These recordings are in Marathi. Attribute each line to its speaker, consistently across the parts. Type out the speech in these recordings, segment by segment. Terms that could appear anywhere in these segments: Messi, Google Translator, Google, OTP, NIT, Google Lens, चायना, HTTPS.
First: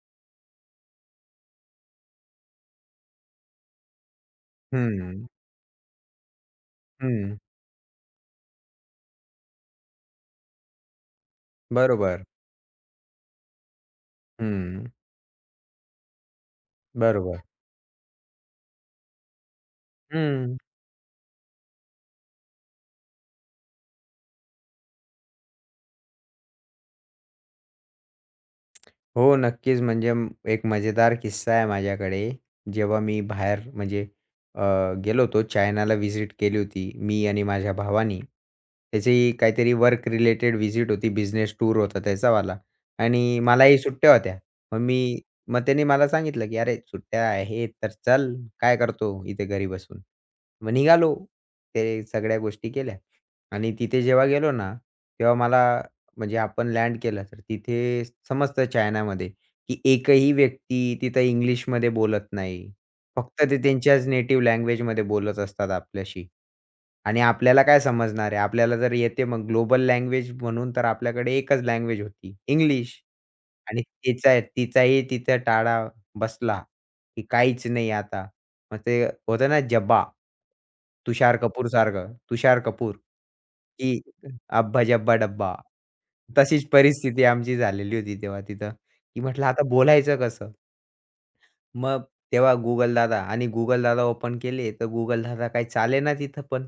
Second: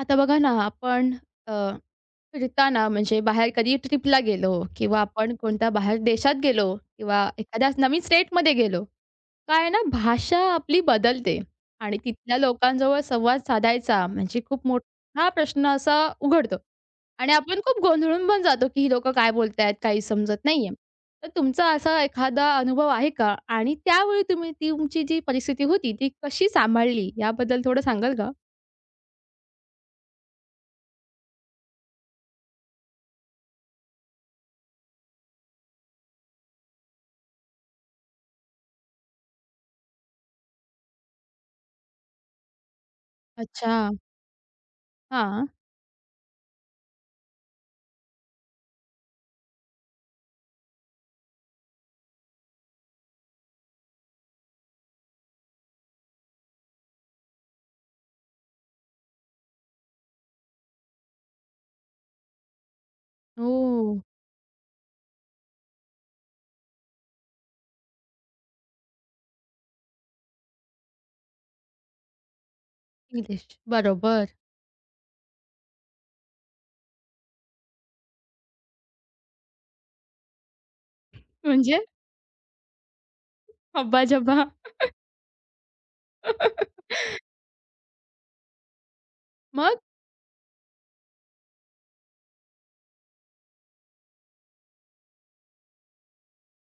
Speaker 1: आता बघा ना, आपण अ, फिरताना म्हणजे बाहेर कधी ट्रिपला गेलो किंवा
Speaker 2: हं,
Speaker 1: आपण कोणत्या बाहेर देशात गेलो किंवा
Speaker 2: हं.
Speaker 1: एखाद्या नवीन स्टेटमध्ये गेलो, काय आहे ना भाषा आपली बदलते आणि
Speaker 2: बरोबर.
Speaker 1: तिथल्या लोकांजवळ संवाद साधायचा म्हणजे खूप
Speaker 2: हं,
Speaker 1: मोठा प्रश्न असा उघडतो आणि
Speaker 2: बरोबर.
Speaker 1: आपण खूप गोंधळून पण जातो, की ही लोकं काय बोलतायत, काही समजत
Speaker 2: हं.
Speaker 1: नाहीये. तर तुमचा असा एखादा अनुभव आहे का? आणि त्यावेळी तुम्ही ती तुमची जी परिस्थिती होती, ती कशी सांभाळली याबद्दल थोडं सांगाल का?
Speaker 2: हो, नक्कीच. म्हणजे एक मजेदार किस्सा आहे माझ्याकडे. जेव्हा मी बाहेर म्हणजे अ, गेलो होतो चायनाला व्हिजिट केली होती मी आणि माझ्या भावानी. त्याची काहीतरी वर्क रिलेटेड व्हिजिट होती. बिझनेस टूर होता त्याचावाला आणि मलाही
Speaker 1: अच्छा.
Speaker 2: सुट्ट्या होत्या. मग मी
Speaker 1: हां.
Speaker 2: मग त्याने मला सांगितलं, की "अरे, सुट्ट्या आहेत तर चल, काय करतो इथे घरी बसून?" मग निघालो. ते सगळ्या गोष्टी केल्या आणि तिथे जेव्हा गेलो ना, तेव्हा मला म्हणजे आपण लँड केलं तर तिथे समजतं चायनामध्ये, की एकही व्यक्ती तिथं इंग्लिशमध्ये बोलत नाही. फक्त ते
Speaker 1: ओह!
Speaker 2: त्यांच्याच नेटिव्ह लँग्वेजमध्ये बोलत असतात आपल्याशी. आणि आपल्याला काय समजणार आहे? आपल्याला जर येते मग ग्लोबल लँग्वेज म्हणून तर आपल्याकडे एकच लँग्वेज होती, इंग्लिश.
Speaker 1: इंग्लिश.
Speaker 2: आणि
Speaker 1: बरोबर.
Speaker 2: तिचा टाळा बसला, की काहीच नाही आता. मग ते होतं ना जब्बा. तुषार
Speaker 1: म्हणजे
Speaker 2: कपूरसारखं. तुषार कपूर, की
Speaker 1: हब्बा जब्बा.
Speaker 2: अब्बा जब्बा डब्बा. तशीच परिस्थिती आमची झालेली होती तेव्हा तिथं, की म्हटलं आता
Speaker 1: मग?
Speaker 2: बोलायचं कसं? मग तेव्हा Google दादा आणि Google दादा ओपन केले, तर Google दादा काही चालेना तिथं पण.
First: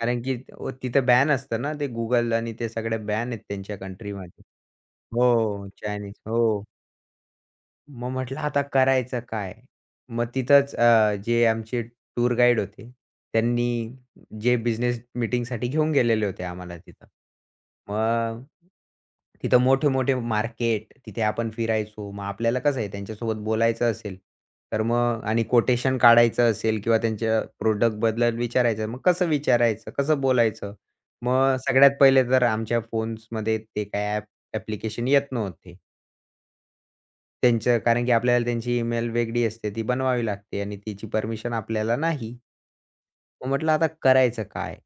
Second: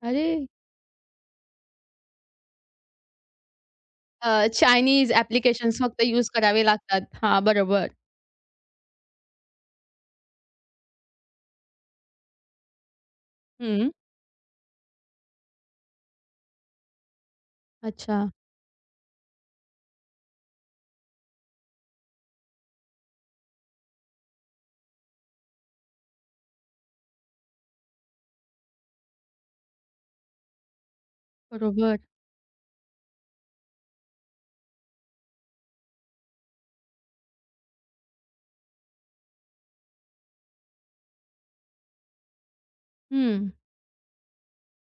Speaker 2: कारण
Speaker 1: अरे!
Speaker 2: की तिथं बॅन असतं ना ते Google आणि ते सगळे बॅन आहेत त्यांच्या कंट्रीमध्ये.
Speaker 1: चायनीज
Speaker 2: हो,
Speaker 1: ॲप्लिकेशन्स फक्त
Speaker 2: चायनीज.
Speaker 1: यूज
Speaker 2: हो.
Speaker 1: करावे लागतात. हां, बरोबर.
Speaker 2: मग म्हटलं आता करायचं काय? मग तिथंच जे आमचे टूर गाईड होते, त्यांनी
Speaker 1: हं.
Speaker 2: जे बिझनेस मीटिंगसाठी घेऊन गेलेले होते आम्हाला तिथं.
Speaker 1: अच्छा.
Speaker 2: मग तिथं मोठे-मोठे मार्केट, तिथे आपण फिरायचो. मग आपल्याला कसं आहे त्यांच्यासोबत बोलायचं असेल, तर मग आणि कोटेशन काढायचं असेल किंवा त्यांच्या प्रॉडक्टबद्दल विचारायचं. मग कसं विचारायचं? कसं बोलायचं? मग सगळ्यात
Speaker 1: बरोबर.
Speaker 2: पहिले तर आमच्या फोन्समध्ये ते काय ॲप्लिकेशन येत नव्हते. त्यांचं कारण की आपल्याला त्यांची ईमेल वेगळी असते, ती बनवावी लागते आणि तिची परमिशन आपल्याला नाही.
Speaker 1: हं.
Speaker 2: मग म्हटलं आता करायचं काय?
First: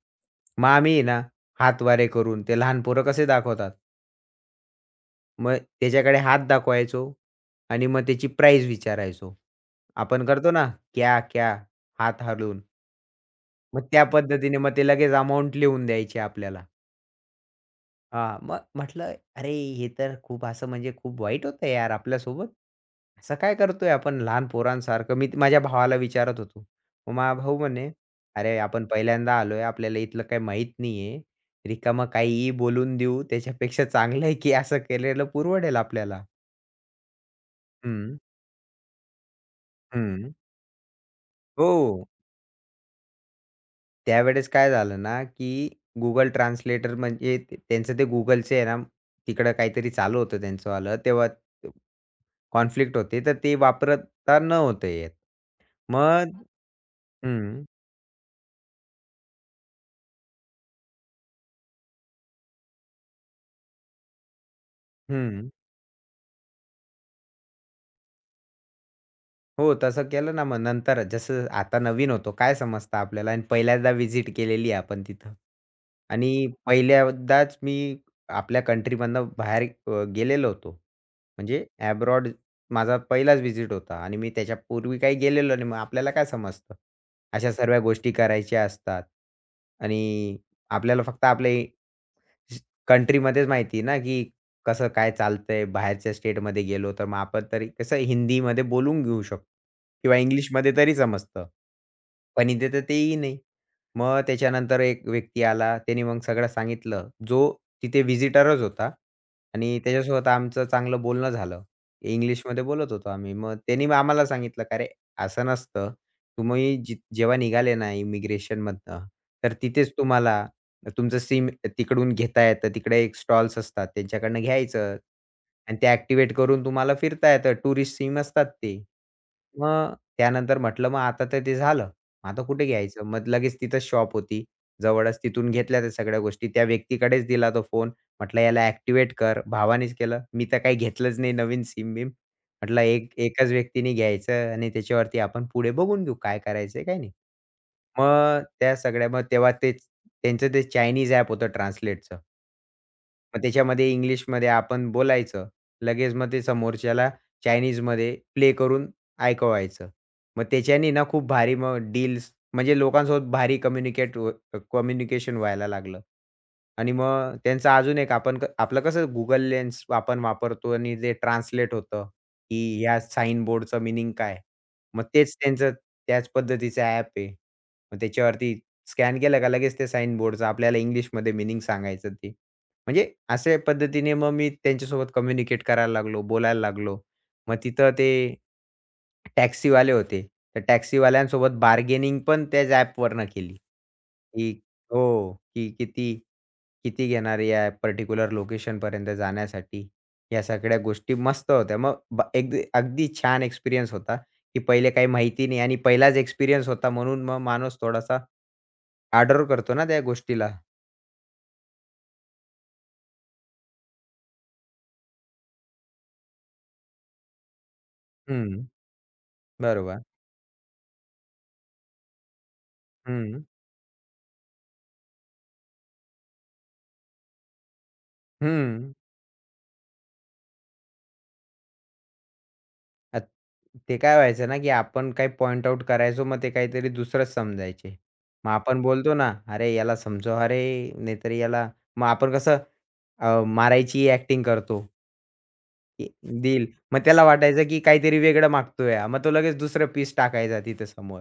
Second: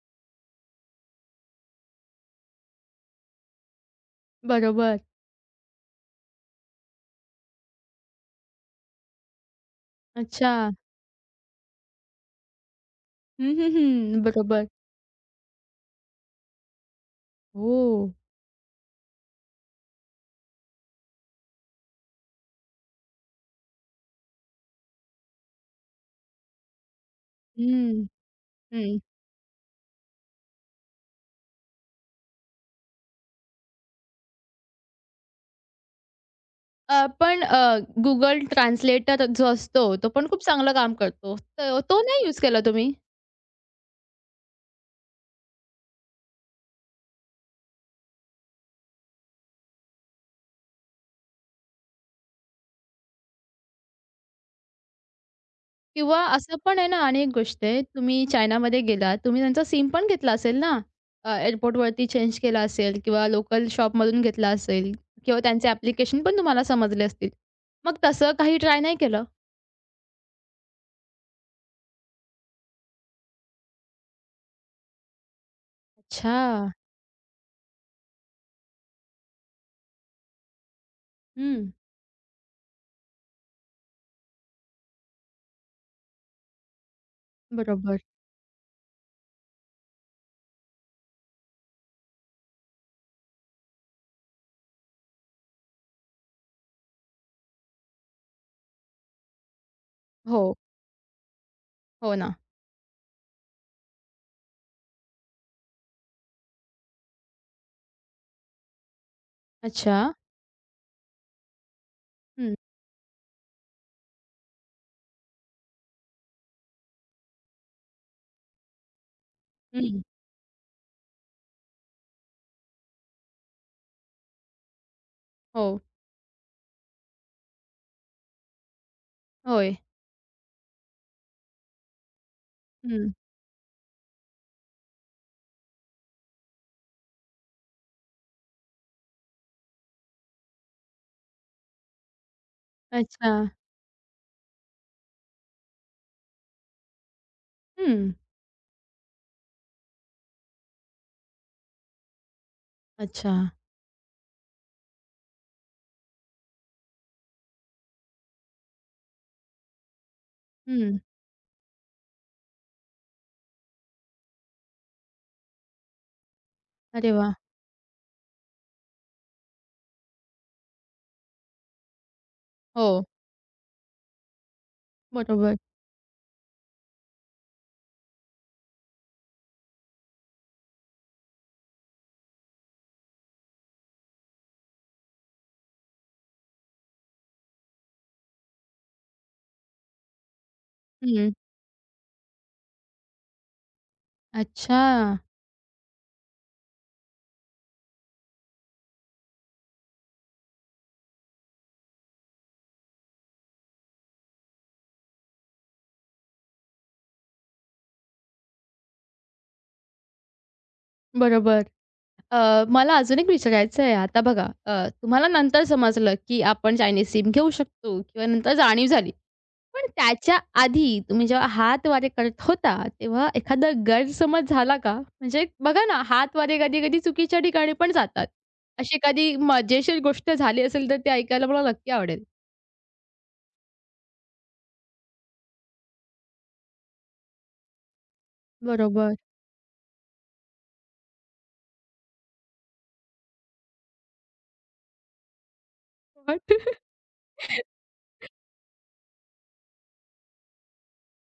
Speaker 2: मग आम्ही आहे ना, हातवारे करून ते लहान पोरं कसे दाखवतात.
Speaker 1: बरोबर.
Speaker 2: मग त्याच्याकडे हात दाखवायचो आणि मग त्याची प्राईज विचारायचो. आपण करतो ना,
Speaker 1: अच्छा.
Speaker 2: "क्या, क्या?" हात हलवून.
Speaker 1: हं, हं,
Speaker 2: मग त्या
Speaker 1: हं.
Speaker 2: पद्धतीने
Speaker 1: बरोबर.
Speaker 2: मग ते लगेच अमाउंट लिहून द्यायची आपल्याला.
Speaker 1: हो.
Speaker 2: हां, मग म्हटलं, "अरे, हे तर खूप असं म्हणजे खूप वाईट होतं यार आपल्यासोबत. असं काय करतोय आपण लहान पोरांसारखं?" मी माझ्या भावाला विचारत होतो. मग माझा भाऊ म्हणे,
Speaker 1: हं.
Speaker 2: "अरे, आपण
Speaker 1: हं.
Speaker 2: पहिल्यांदा आलोय. आपल्याला इथलं काही माहीत नाहीये. रिकामं काहीही बोलून देऊ. त्याच्यापेक्षा चांगलं आहे की असं केलेलं परवडेल आपल्याला."
Speaker 1: पण
Speaker 2: हं,
Speaker 1: Google ट्रान्सलेटर जो असतो, तो पण
Speaker 2: हं.
Speaker 1: खूप चांगलं काम करतो. तर तो
Speaker 2: हो.
Speaker 1: नाही यूज केला तुम्ही?
Speaker 2: त्यावेळेस काय झालं ना, की Google ट्रान्सलेटर म्हणजे ते त्यांचं ते Googleचे आहे ना, तिकडं काहीतरी चालू होतं त्यांचंवालं. तेव्हा कॉन्फ्लिक्ट होते, तर ते वापरता न होतं येत.
Speaker 1: किंवा
Speaker 2: मग
Speaker 1: असं पण आहे ना आणि एक गोष्ट
Speaker 2: हं,
Speaker 1: आहे, तुम्ही चायनामध्ये गेलात, तुम्ही त्यांचा सिम पण घेतला असेल ना? एअरपोर्टवरती चेंज केला असेल किंवा लोकल शॉपमधून घेतला असेल किंवा
Speaker 2: हं.
Speaker 1: त्यांचे ॲप्लिकेशन पण तुम्हाला समजले असतील. मग तसं काही ट्राय नाही केलं?
Speaker 2: हो, तसं केलं ना मग नंतर जसं आता नवीन होतो काय समजतं आपल्याला आणि पहिल्यांदा व्हिजिट केलेली आहे आपण तिथं. आणि
Speaker 1: अच्छा.
Speaker 2: पहिल्यांदाच मी आपल्या कंट्रीमधनं बाहेर गेलेलो होतो. म्हणजे
Speaker 1: हं.
Speaker 2: अब्रॉड माझा पहिलाच व्हिजिट होता आणि मी त्याच्यापूर्वी काही गेलेलो नाही. मग आपल्याला काय समजतं? अशा सर्व
Speaker 1: बरोबर.
Speaker 2: गोष्टी करायच्या असतात आणि आपल्याला फक्त आपले कंट्रीमध्येच माहिती आहे ना, की कसं काय चालतंय? बाहेरच्या स्टेटमध्ये गेलो तर मग आपण तरी कसं हिंदीमध्ये बोलून घेऊ शकतो किंवा
Speaker 1: हो.
Speaker 2: इंग्लिशमध्ये तरी समजतं.
Speaker 1: हो ना.
Speaker 2: पण इथे तर तेही नाही. मग त्याच्यानंतर एक व्यक्ती आला. त्याने मग सगळं सांगितलं. जो तिथे व्हिजिटरच होता आणि
Speaker 1: अच्छा.
Speaker 2: त्याच्यासोबत आमचं चांगलं बोलणं झालं.
Speaker 1: हं.
Speaker 2: इंग्लिशमध्ये बोलत होतो आम्ही. मग त्यानी मग आम्हाला सांगितलं, "का रे असं नसतं. तुम्ही जेव्हा निघाले ना इमिग्रेशनमधनं, तर तिथेच
Speaker 1: हं.
Speaker 2: तुम्हाला तुमचं सिम तिकडून घेता येतं. तिकडे एक स्टॉल्स असतात त्यांच्याकडनं घ्यायचं आणि
Speaker 1: हो.
Speaker 2: ते ॲक्टिव्हेट करून तुम्हाला फिरता येतं. टुरिस्ट सिम असतात ते.
Speaker 1: होय.
Speaker 2: मग त्यानंतर म्हटलं मग आता तर ते झालं. आता कुठे घ्यायचं?
Speaker 1: हं.
Speaker 2: मग लगेच तिथंच शॉप होती. जवळच तिथून घेतल्या त्या सगळ्या गोष्टी. त्या व्यक्तीकडेच दिला तो फोन. म्हटलं याला ॲक्टिव्हेट कर. भावानेच केलं. मी तर काही घेतलंच नाही नवीन सिम-बिम. म्हटलं
Speaker 1: अच्छा.
Speaker 2: एकच व्यक्तीने घ्यायचं आणि त्याच्यावरती आपण पुढे बघून घेऊ काय करायचंय काय नाही.
Speaker 1: हं.
Speaker 2: मग त्या सगळ्या मग तेव्हा तेच त्यांचं ते चायनीज ॲप होतं ट्रान्सलेटचं.
Speaker 1: अच्छा.
Speaker 2: मग त्याच्यामध्ये इंग्लिशमध्ये आपण बोलायचं. लगेच मग ते समोरच्याला चायनीजमध्ये प्ले करून ऐकवायचं. मग त्याच्याने
Speaker 1: हं.
Speaker 2: ना खूप भारी मग डील्स म्हणजे लोकांसोबत भारी कम्युनिकेशन व्हायला लागलं. आणि
Speaker 1: अरे वाह!
Speaker 2: मग त्यांचा अजून एक आपण आपलं कसं Google लेन्स आपण वापरतो आणि ते ट्रान्सलेट होतं. की
Speaker 1: हो.
Speaker 2: या साइन बोर्डचा मीनिंग काय? मग तेच
Speaker 1: बरोबर.
Speaker 2: त्यांचं त्याच पद्धतीचं ॲप आहे. मग त्याच्यावरती स्कॅन केलं का लगेच ते साइन बोर्डचं आपल्याला इंग्लिशमध्ये मीनिंग सांगायचं ते. म्हणजे अशा पद्धतीने मग मी त्यांच्यासोबत कम्युनिकेट करायला लागलो, बोलायला लागलो. मग तिथं ते टॅक्सीवाले होते. तर
Speaker 1: हं.
Speaker 2: टॅक्सीवाल्यांसोबत बार्गेनिंग पण त्याच ॲपवरनं केली. की
Speaker 1: अच्छा.
Speaker 2: हो, की किती किती घेणार या पर्टिक्युलर लोकेशनपर्यंत जाण्यासाठी? या सगळ्या गोष्टी मस्त होत्या. मग एकदी अगदी छान एक्सपिरियन्स होता, की पहिले काही माहिती नाही आणि पहिलाच एक्सपिरियन्स होता म्हणून मग माणूस थोडासा आदर करतो ना त्या गोष्टीला.
Speaker 1: बरोबर. मला अजून एक विचारायचं आहे. आता बघा, तुम्हाला नंतर समजलं, की आपण चायनीज सिम घेऊ शकतो किंवा नंतर
Speaker 2: हं,
Speaker 1: जाणीव झाली. पण
Speaker 2: बरोबर.
Speaker 1: त्याच्या आधी तुम्ही जेव्हा हातवारे करत होता, तेव्हा
Speaker 2: हं,
Speaker 1: एखादा गैरसमज झाला का? म्हणजे बघा ना, हातवारे कधी-कधी चुकीच्या ठिकाणी पण जातात.
Speaker 2: हं.
Speaker 1: अशी एखादी मजेशीर गोष्ट झाली असेल, तर ते ऐकायला मला नक्की आवडेल.
Speaker 2: अ, ते काय व्हायचं ना, की आपण काही पॉइंट आउट करायचो मग ते काहीतरी दुसरंच समजायचे. मग आपण
Speaker 1: बरोबर.
Speaker 2: बोलतो ना, "अरे याला समजव, अरे नाहीतर याला" मग आपण कसं मारायची ॲक्टिंग करतो. की
Speaker 1: What?
Speaker 2: देईल. मग त्याला वाटायचं, की काहीतरी वेगळं मागतोय हा. मग तो लगेच दुसरं पीस टाकायचा तिथं समोर.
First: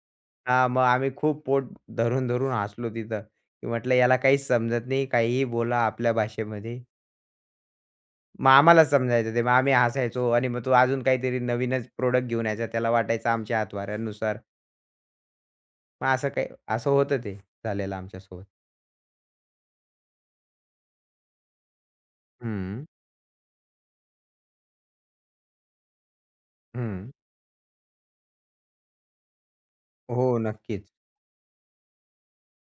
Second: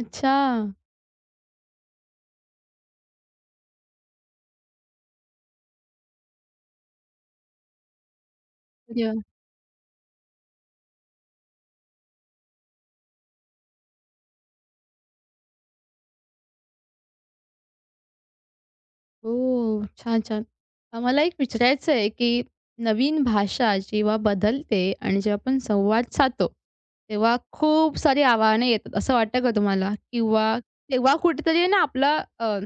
Speaker 1: अच्छा.
Speaker 2: हां, मग आम्ही खूप पोट धरून-धरून हसलो तिथं, की म्हटलं याला काहीच समजत नाही, काहीही बोला आपल्या भाषेमध्ये. मग आम्हालाच
Speaker 1: म्हणजे
Speaker 2: समजायचं ते. मग आम्ही हसायचो आणि मग तो अजून काहीतरी नवीनच प्रोडक्ट घेऊन यायचा. त्याला वाटायचं आमच्या हातवाऱ्यानुसार. मग असं काही असं होतं ते झालेलं आमच्यासोबत.
Speaker 1: हो. छान, छान. मला एक विचारायचं आहे, की
Speaker 2: हं,
Speaker 1: नवीन भाषा जेव्हा बदलते आणि जेव्हा आपण संवाद साधतो,
Speaker 2: हं.
Speaker 1: तेव्हा खूप सारी आव्हाने येतात, असं वाटतं का तुम्हाला?
Speaker 2: हो,
Speaker 1: किंवा
Speaker 2: नक्कीच.
Speaker 1: तेव्हा कुठेतरी आहे ना आपला,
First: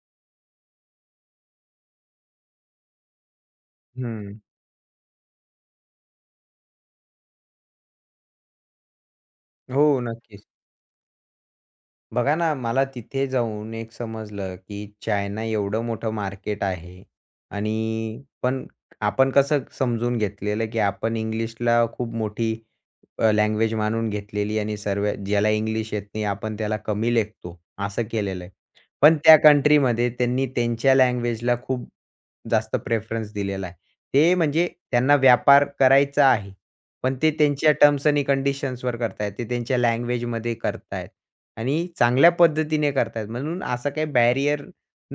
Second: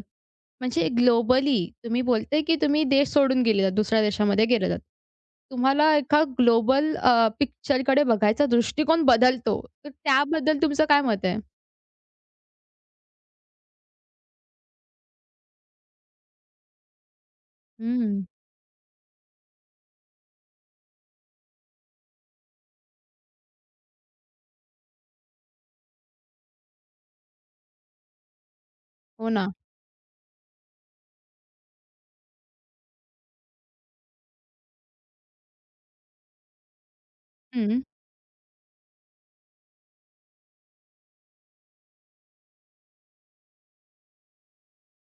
Speaker 1: म्हणजे ग्लोबली तुम्ही बोलते की तुम्ही देश सोडून गेलेलात, दुसऱ्या
Speaker 2: हं.
Speaker 1: देशामध्ये गेलेलात. तुम्हाला एका ग्लोबल पिक्चरकडे बघायचा दृष्टिकोन बदलतो.
Speaker 2: हो,
Speaker 1: तर
Speaker 2: नक्कीच.
Speaker 1: त्याबद्दल तुमचं काय मत आहे?
Speaker 2: बघा ना, मला तिथे जाऊन एक समजलं, की चायना एवढं मोठं मार्केट आहे आणि
Speaker 1: हं.
Speaker 2: पण आपण कसं समजून घेतलेलं, की आपण इंग्लिशला खूप मोठी लँग्वेज मानून घेतलेली आणि सर्व ज्याला इंग्लिश येत नाही आपण त्याला कमी लेखतो, असं केलेलं आहे. पण
Speaker 1: हो
Speaker 2: त्या
Speaker 1: ना.
Speaker 2: कंट्रीमध्ये त्यांनी त्यांच्या लँग्वेजला खूप जास्त प्रेफरन्स दिलेला आहे. ते म्हणजे त्यांना व्यापार करायचा आहे. पण ते त्यांच्या
Speaker 1: हं.
Speaker 2: टर्म्स आणि कंडिशन्सवर करतायत. ते त्यांच्या लँग्वेजमध्ये करतायत आणि चांगल्या पद्धतीने करतायत. म्हणून असा काही बॅरियर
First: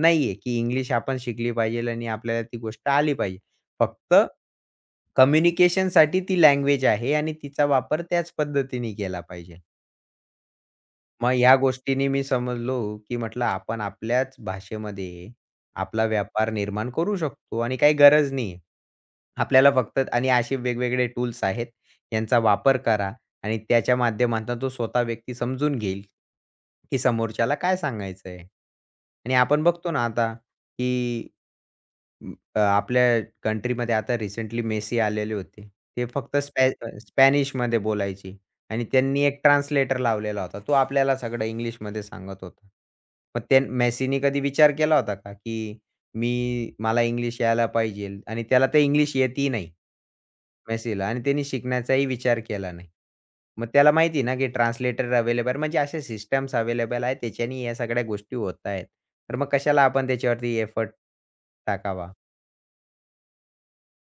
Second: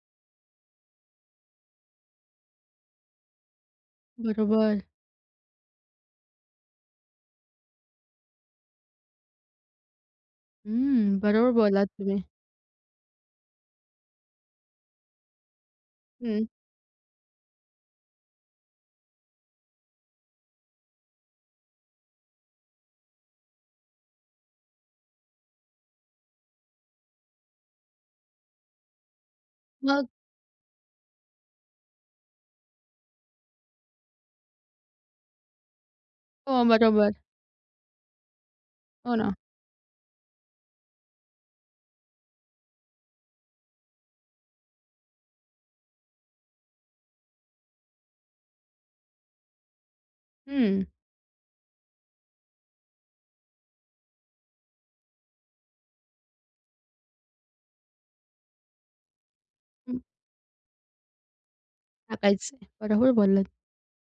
Speaker 2: नाहीये, की इंग्लिश आपण शिकली पाहिजे आणि आपल्याला ती गोष्ट आली पाहिजे. फक्त
Speaker 1: बरोबर.
Speaker 2: कम्युनिकेशनसाठी ती लँग्वेज आहे आणि तिचा वापर त्याच पद्धतीने केला पाहिजे.
Speaker 1: हं.
Speaker 2: मग
Speaker 1: बरोबर
Speaker 2: या
Speaker 1: बोललात
Speaker 2: गोष्टींनी
Speaker 1: तुम्ही.
Speaker 2: मी समजलो, की म्हटलं आपण आपल्याच भाषेमध्ये आपला
Speaker 1: हं.
Speaker 2: व्यापार निर्माण करू शकतो आणि काही गरज नाही आहे. आपल्याला फक्त आणि असे वेगवेगळे टूल्स आहेत. यांचा वापर करा आणि त्याच्या माध्यमातून तो स्वतः व्यक्ती समजून घेईल, की समोरच्याला काय सांगायचं आहे. आणि आपण बघतो ना
Speaker 1: मग
Speaker 2: आता, की आपल्या कंट्रीमध्ये आता रिसेंटली मेसी आलेले होते. ते फक्त
Speaker 1: हो, बरोबर.
Speaker 2: स्पॅनिशमध्ये बोलायचे आणि
Speaker 1: हो
Speaker 2: त्यांनी
Speaker 1: ना.
Speaker 2: एक ट्रान्सलेटर लावलेला होता. तो आपल्याला सगळं इंग्लिशमध्ये सांगत होता. मग त्या मेसीनी कधी विचार केला होता का, की मला इंग्लिश यायला पाहिजेल आणि त्याला ते इंग्लिश येतही नाही.
Speaker 1: हं.
Speaker 2: मेसीला आणि त्यांनी शिकण्याचाही विचार केला नाही. मग त्याला माहिती ना, की ट्रान्सलेटर अवेलेबल म्हणजे अशा सिस्टम्स अवेलेबल आहेत. त्याच्याने या सगळ्या गोष्टी होत आहेत. तर मग कशाला
Speaker 1: हं,
Speaker 2: आपण त्याच्यावरती एफर्ट टाकावा?
Speaker 1: टाकायचे. बरोबर बोललात.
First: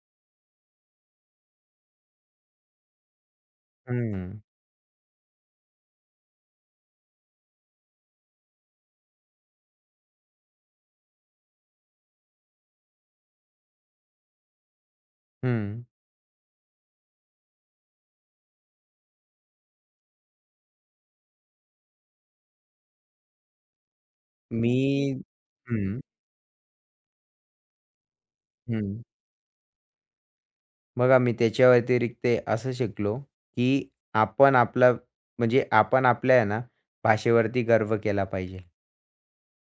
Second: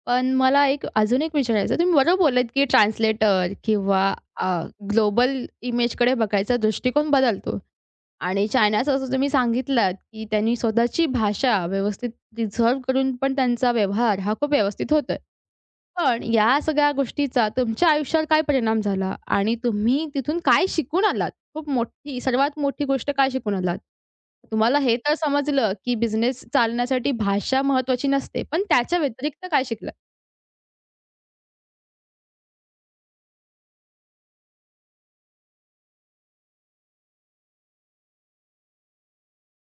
Speaker 1: पण मला एक अजून एक विचारायचं आहे. तुम्ही बरोबर बोललात, की ट्रान्सलेटर किंवा
Speaker 2: हं,
Speaker 1: अ, ग्लोबल इमेजकडे बघायचा दृष्टिकोन बदलतो. आणि चायनाचं असं तुम्ही सांगितलात, की त्यांनी स्वतःची भाषा व्यवस्थित प्रिझर्व्ह करून पण त्यांचा व्यवहार हा खूप व्यवस्थित होतोय.
Speaker 2: हं.
Speaker 1: पण या सगळ्या गोष्टीचा तुमच्या आयुष्यावर काय परिणाम झाला? आणि तुम्ही तिथून काय शिकून आलात? खूप मोठी सर्वात मोठी गोष्ट काय शिकून आलात?
Speaker 2: मी
Speaker 1: तुम्हाला हे तर समजलं, की
Speaker 2: हं,
Speaker 1: बिझनेस चालण्यासाठी भाषा महत्त्वाची नसते, पण त्याच्या
Speaker 2: हं.
Speaker 1: व्यतिरिक्त काय शिकलात?
Speaker 2: बघा मी त्याच्या व्यतिरिक्त असं शिकलो, की आपण आपला म्हणजे आपण आपल्या आहे ना, भाषेवरती गर्व केला पाहिजे.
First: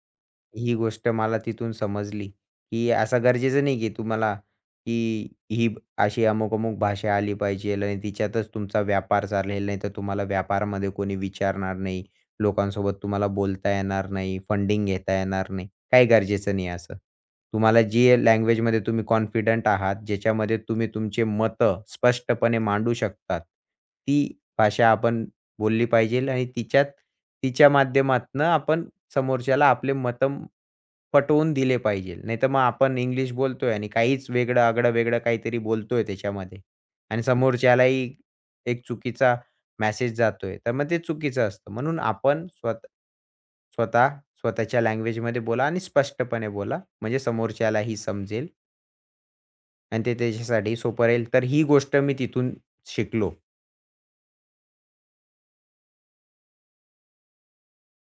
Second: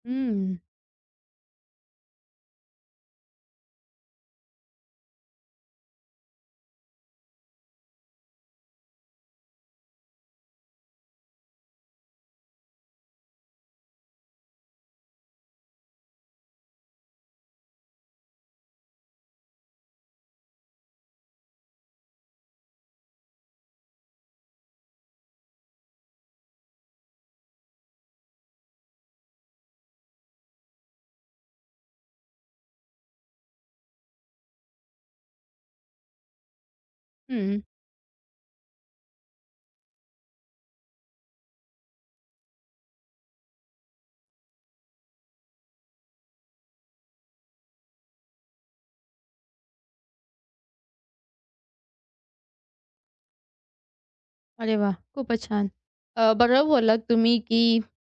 Speaker 1: हं,
Speaker 2: ही गोष्ट मला तिथून समजली, की असं गरजेचं नाही, की की ही अशी अमुक-अमुक भाषा आली पाहिजे आणि तिच्यातच तुमचा व्यापार चालेल. नाहीतर तुम्हाला व्यापारामध्ये कोणी विचारणार नाही. लोकांसोबत तुम्हाला बोलता येणार नाही, फंडिंग घेता येणार नाही. काही गरजेचं नाही असं. तुम्हाला जी लँग्वेजमध्ये तुम्ही कॉन्फिडंट आहात, ज्याच्यामध्ये तुम्ही तुमचे मतं स्पष्टपणे मांडू शकतात, ती भाषा आपण बोलली पाहिजे आणि तिच्यात तिच्या माध्यमातनं आपण समोरच्याला आपले मतं पटवून दिले पाहिजेल. नाहीतर मग आपण इंग्लिश बोलतोय आणि काहीच वेगळं आगळं-वेगळं काहीतरी बोलतोय त्याच्यामध्ये आणि
Speaker 1: हं.
Speaker 2: समोरच्यालाही एक चुकीचा मेसेज जातोय. तर मग ते चुकीचं असतं. म्हणून आपण स्वतः स्वतः स्वतःच्या लँग्वेजमध्ये बोला आणि स्पष्टपणे बोला. म्हणजे समोरच्यालाही समजेल आणि ते त्याच्यासाठी सोपं राहील. तर ही गोष्ट मी तिथून शिकलो.
Speaker 1: अरे वाह! खूपच छान. बरोबर बोललात तुम्ही, की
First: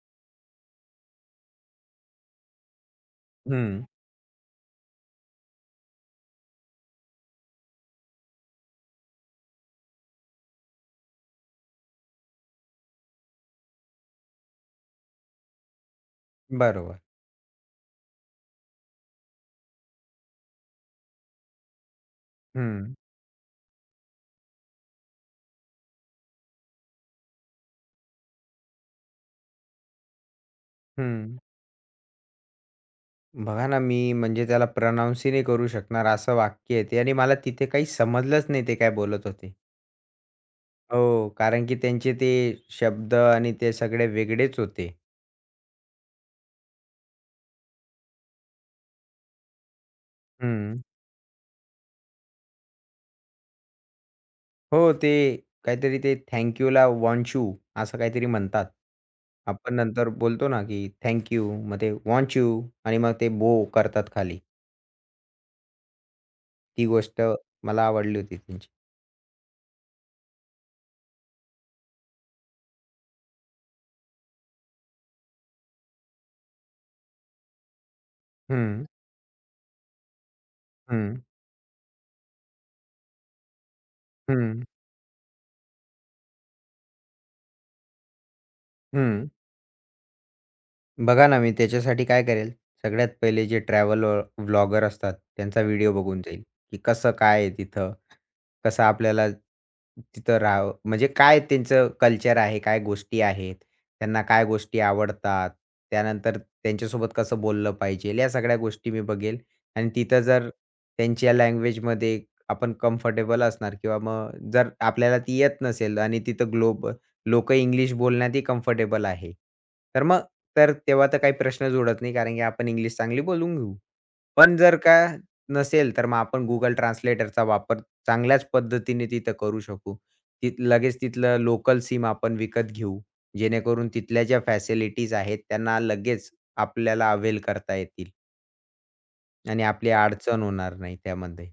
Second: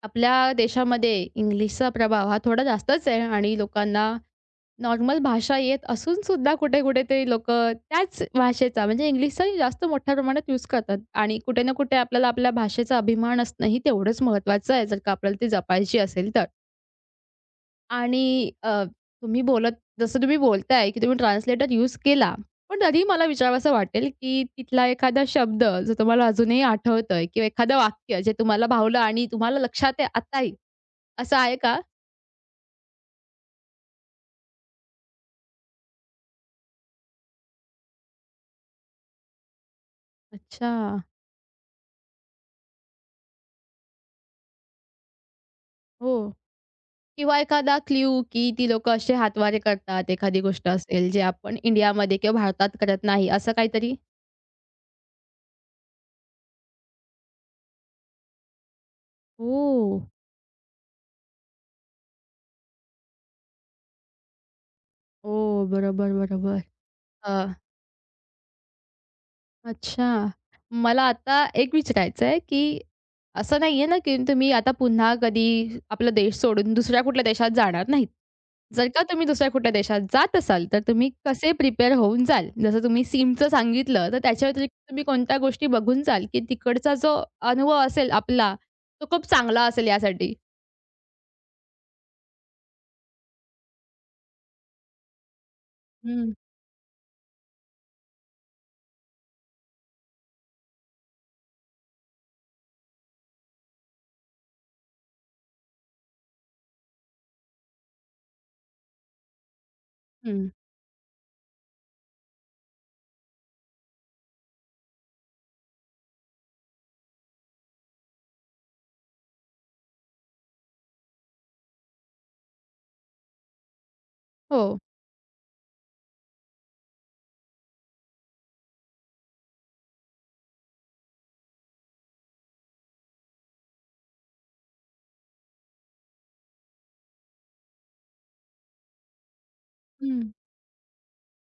Speaker 1: आपल्या देशामध्ये इंग्लिशचा प्रभाव हा थोडा जास्तच आहे आणि
Speaker 2: हं.
Speaker 1: लोकांना नॉर्मल भाषा येत असून सुद्धा कुठे-कुठे ते लोकं त्याच भाषेचा म्हणजे इंग्लिशचा जास्त मोठ्या प्रमाणात यूज करतात आणि कुठे ना कुठे आपल्याला आपल्या भाषेचा अभिमान असणंही तेवढंच महत्त्वाचं आहे, जर का आपल्याला ती जपायची असेल तर.
Speaker 2: बरोबर.
Speaker 1: आणि अ, तुम्ही बोलत जसं तुम्ही बोलताय, की तुम्ही ट्रान्सलेटर यूज केला. पण
Speaker 2: हं,
Speaker 1: तरी मला विचारावसं वाटेल, की तिथला एखादा शब्द जो तुम्हाला अजूनही आठवतोय किंवा एखादं वाक्य जे तुम्हाला भावलं आणि तुम्हाला लक्षात आहे आताही,
Speaker 2: हं.
Speaker 1: असं आहे का?
Speaker 2: बघा ना, मी म्हणजे त्याला प्रनाउन्स ही नाही करू शकणार असं वाक्य आहे ते आणि मला तिथे काही समजलंच नाही ते काय बोलत होते.
Speaker 1: अच्छा,
Speaker 2: हो, कारण की त्यांचे ते शब्द आणि ते सगळे वेगळेच होते.
Speaker 1: हो. किंवा एखादा क्लू, की ती लोकं असे हातवारे करतात, एखादी गोष्ट
Speaker 2: हं.
Speaker 1: असेल जे आपण इंडियामध्ये किंवा भारतात करत नाही, असं काहीतरी?
Speaker 2: हो, ते काहीतरी ते थँक यूला वॉन्ट यू असं काहीतरी म्हणतात. आपण
Speaker 1: हो.
Speaker 2: नंतर बोलतो ना, की थँक मग ते वॉन्ट यू आणि मग ते बो करतात खाली.
Speaker 1: हो, बरोबर, बरोबर.
Speaker 2: ती गोष्ट
Speaker 1: अ
Speaker 2: मला आवडली होती त्यांची.
Speaker 1: अच्छा. मला आता एक विचारायचं आहे, की असं नाहीये ना, की तुम्ही आता पुन्हा कधी आपला देश सोडून दुसऱ्या कुठल्या देशात जाणार नाहीत.
Speaker 2: हं,
Speaker 1: जर का तुम्ही दुसऱ्या कुठल्या देशात जात असाल, तर तुम्ही
Speaker 2: हं,
Speaker 1: कसे प्रिपेअर होऊन जाल? जसं तुम्ही सिमचं सांगितलं, तर त्याच्या
Speaker 2: हं,
Speaker 1: व्यतिरिक्त तुम्ही कोणत्या गोष्टी बघून जाल, की तिकडचा जो अनुभव असेल आपला, तो खूप
Speaker 2: हं.
Speaker 1: चांगला असेल यासाठी?
Speaker 2: बघा ना, मी त्याच्यासाठी काय करेल, सगळ्यात पहिले जे ट्रॅव्हल व्लॉगर असतात, त्यांचा व्हिडिओ बघून
Speaker 1: हं,
Speaker 2: जाईल, की कसं काय आहे तिथं? कसं आपल्याला तिथं राहावं म्हणजे काय त्यांचं कल्चर आहे, काय गोष्टी आहेत, त्यांना काय गोष्टी आवडतात, त्यानंतर त्यांच्यासोबत कसं बोललं पाहिजे, या सगळ्या गोष्टी मी बघेल आणि तिथं
Speaker 1: हं.
Speaker 2: जर त्यांच्या लँग्वेजमध्ये आपण कम्फर्टेबल असणार किंवा मग जर आपल्याला ती येत नसेल आणि तिथं लोकं इंग्लिश बोलण्यातही कम्फर्टेबल आहे. तर मग तर तेव्हा तर काही प्रश्नच उडत नाही कारण की आपण इंग्लिश चांगली बोलून घेऊ. पण जर
Speaker 1: हो.
Speaker 2: का नसेल तर मग आपण Google ट्रान्सलेटरचा वापर चांगल्याच पद्धतीने तिथं करू शकू. ती लगेच तिथलं लोकल सिम आपण विकत घेऊ. जेणेकरून तिथल्या ज्या फॅसिलिटीज आहेत त्यांना लगेच आपल्याला अवेल करता येतील आणि आपली
Speaker 1: हं.
Speaker 2: अडचण होणार नाही त्यामध्ये.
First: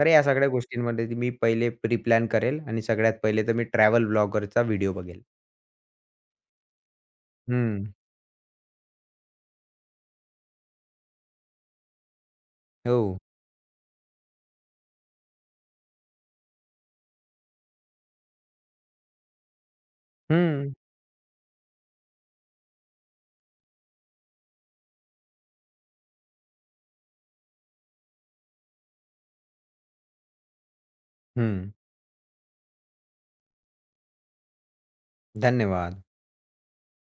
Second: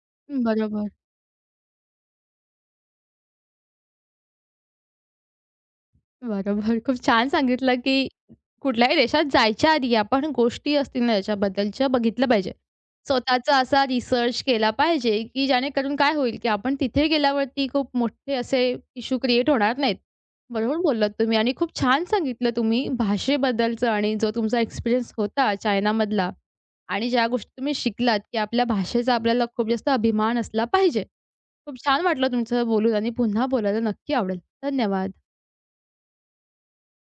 Speaker 2: तर या सगळ्या
Speaker 1: बरोबर.
Speaker 2: गोष्टींमध्ये मी पहिले प्री प्लॅन करेल आणि सगळ्यात पहिले तर मी ट्रॅव्हल ब्लॉगरचा व्हिडिओ बघेल.
Speaker 1: बरोबर. खूप छान सांगितलं,
Speaker 2: हं.
Speaker 1: की कुठल्याही देशात जायच्या आधी आपण गोष्टी असतील ना याच्याबद्दलच्या बघितल्या पाहिजे.
Speaker 2: हो.
Speaker 1: स्वतःचा असा रिसर्च केला पाहिजे, की जेणेकरून काय होईल, की आपण तिथे गेल्यावरती खूप मोठे असे इश्यू क्रिएट होणार नाहीत.
Speaker 2: हं,
Speaker 1: बरोबर बोललात तुम्ही आणि खूप छान सांगितलं तुम्ही भाषेबद्दलचं आणि जो तुमचा एक्सपिरियन्स होता चायनामधला आणि ज्या गोष्टी तुम्ही शिकलात, की आपल्या भाषेचा आपल्याला खूप जास्त अभिमान असला पाहिजे.
Speaker 2: हं.
Speaker 1: खूप छान वाटलं तुमचं बोलून आणि पुन्हा बोलायला नक्की आवडेल. धन्यवाद.
Speaker 2: धन्यवाद.